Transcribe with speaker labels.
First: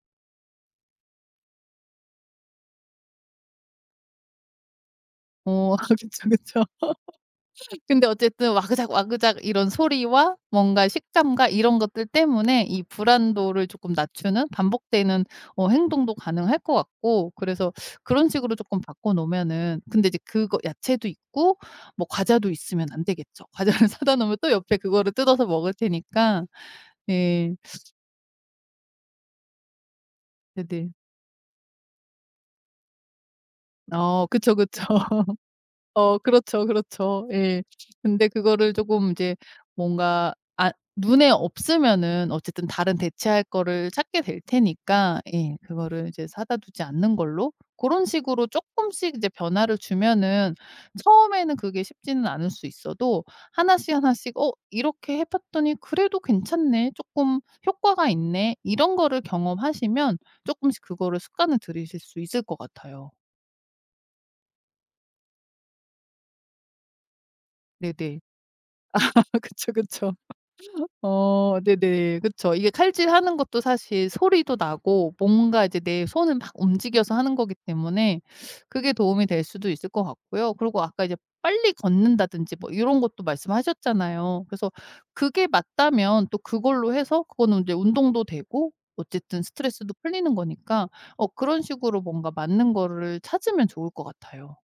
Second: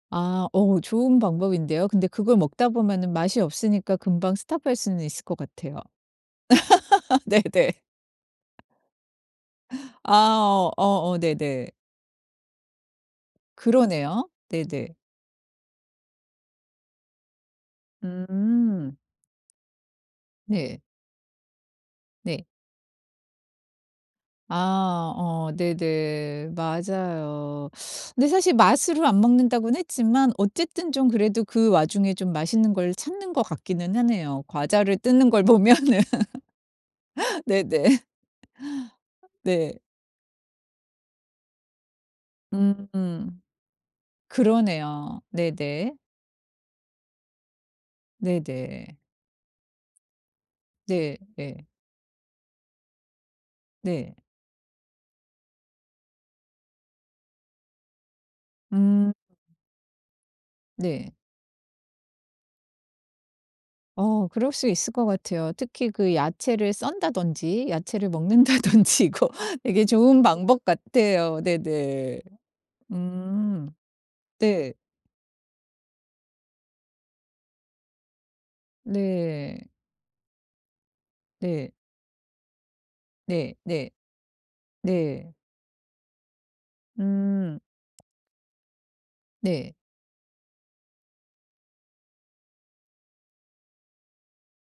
Speaker 1: 아. 어 좋은 방법인데요. 근데 그걸 먹다 보면은 맛이 없으니까 금방 스탑할 수는 있을 것
Speaker 2: 어.
Speaker 1: 같아요.
Speaker 2: 그쵸, 그쵸.
Speaker 1: 네네.
Speaker 2: 근데 어쨌든 와그작와그작 이런
Speaker 1: 아
Speaker 2: 소리와
Speaker 1: 어
Speaker 2: 뭔가
Speaker 1: 어어
Speaker 2: 식감과
Speaker 1: 네네.
Speaker 2: 이런 것들 때문에 이 불안도를 쪼끔
Speaker 1: 그러네요.
Speaker 2: 낮추는
Speaker 1: 네네.
Speaker 2: 반복되는 어 행동도 가능할 것 같고 그래서 그런 식으로 쪼끔
Speaker 1: 음.
Speaker 2: 바꿔 놓으면은 근데 이제 그거
Speaker 1: 네.
Speaker 2: 야채도 있고 뭐
Speaker 1: 네.
Speaker 2: 과자도 있으면 안 되겠죠. 과자를 사다 놓으면 또 옆에 그거를
Speaker 1: 아. 어.
Speaker 2: 뜯어서 먹을 테니까
Speaker 1: 네네.
Speaker 2: 예.
Speaker 1: 맞아요. 근데 사실 맛으로 안 먹는다고는 했지만 어쨌든
Speaker 2: 애들.
Speaker 1: 좀 그래도 그 와중에 좀 맛있는 걸 찾는 것 같기는
Speaker 2: 어.
Speaker 1: 하네요.
Speaker 2: 그쵸, 그쵸.
Speaker 1: 과자를 뜯는 걸 보면은.
Speaker 2: 어. 그렇죠. 그렇죠. 예.
Speaker 1: 네네.
Speaker 2: 근데 그거를 조금 이제
Speaker 1: 네.
Speaker 2: 뭔가 아 눈에 없으면은 어쨌든 다른
Speaker 1: 음음.
Speaker 2: 대체할 거를 찾게 될
Speaker 1: 그러네요.
Speaker 2: 테니까 예
Speaker 1: 네네.
Speaker 2: 그거를 이제 사다 두지 않는 걸로 그런 식으로
Speaker 1: 네네.
Speaker 2: 쪼끔씩 이제 변화를 주면은
Speaker 1: 네.
Speaker 2: 처음에는
Speaker 1: 예.
Speaker 2: 그게 쉽지는 않을 수 있어도 하나씩
Speaker 1: 네.
Speaker 2: 하나씩 '어 이렇게 해 봤더니 그래도 괜찮네 쪼끔 효과가 있네.' 이런
Speaker 1: 음.
Speaker 2: 거를 경험하시면 쪼끔씩
Speaker 1: 네.
Speaker 2: 그거를 습관을 들이실 수 있을 것 같아요.
Speaker 1: 어 그럴 수 있을 것 같아요. 특히 그 야채를 썬다든지 야채를
Speaker 2: 네네.
Speaker 1: 먹는다든지
Speaker 2: 아
Speaker 1: 이거
Speaker 2: 그쵸,
Speaker 1: 되게
Speaker 2: 그쵸.
Speaker 1: 좋은 방법 같아요.
Speaker 2: 어. 네네.
Speaker 1: 네네.
Speaker 2: 그쵸. 이게 칼질하는 것도
Speaker 1: 음.
Speaker 2: 사실 소리도
Speaker 1: 네.
Speaker 2: 나고 뭔가 이제 내 손을 막 움직여서 하는 거기 때문에 그게 도움이 될
Speaker 1: 네.
Speaker 2: 수도 있을 것 같고요. 그리고 아까 이제
Speaker 1: 네.
Speaker 2: 빨리 걷는다든지 뭐 요런 것도
Speaker 1: 네. 네.
Speaker 2: 말씀하셨잖아요. 그래서
Speaker 1: 네.
Speaker 2: 그게 맞다면 또 그걸로 해서
Speaker 1: 음.
Speaker 2: 그거는 이제 운동도 되고 어쨌든
Speaker 1: 네.
Speaker 2: 스트레스도 풀리는 거니까 어 그런 식으로 뭔가 맞는 거를 찾으면 좋을 것 같아요.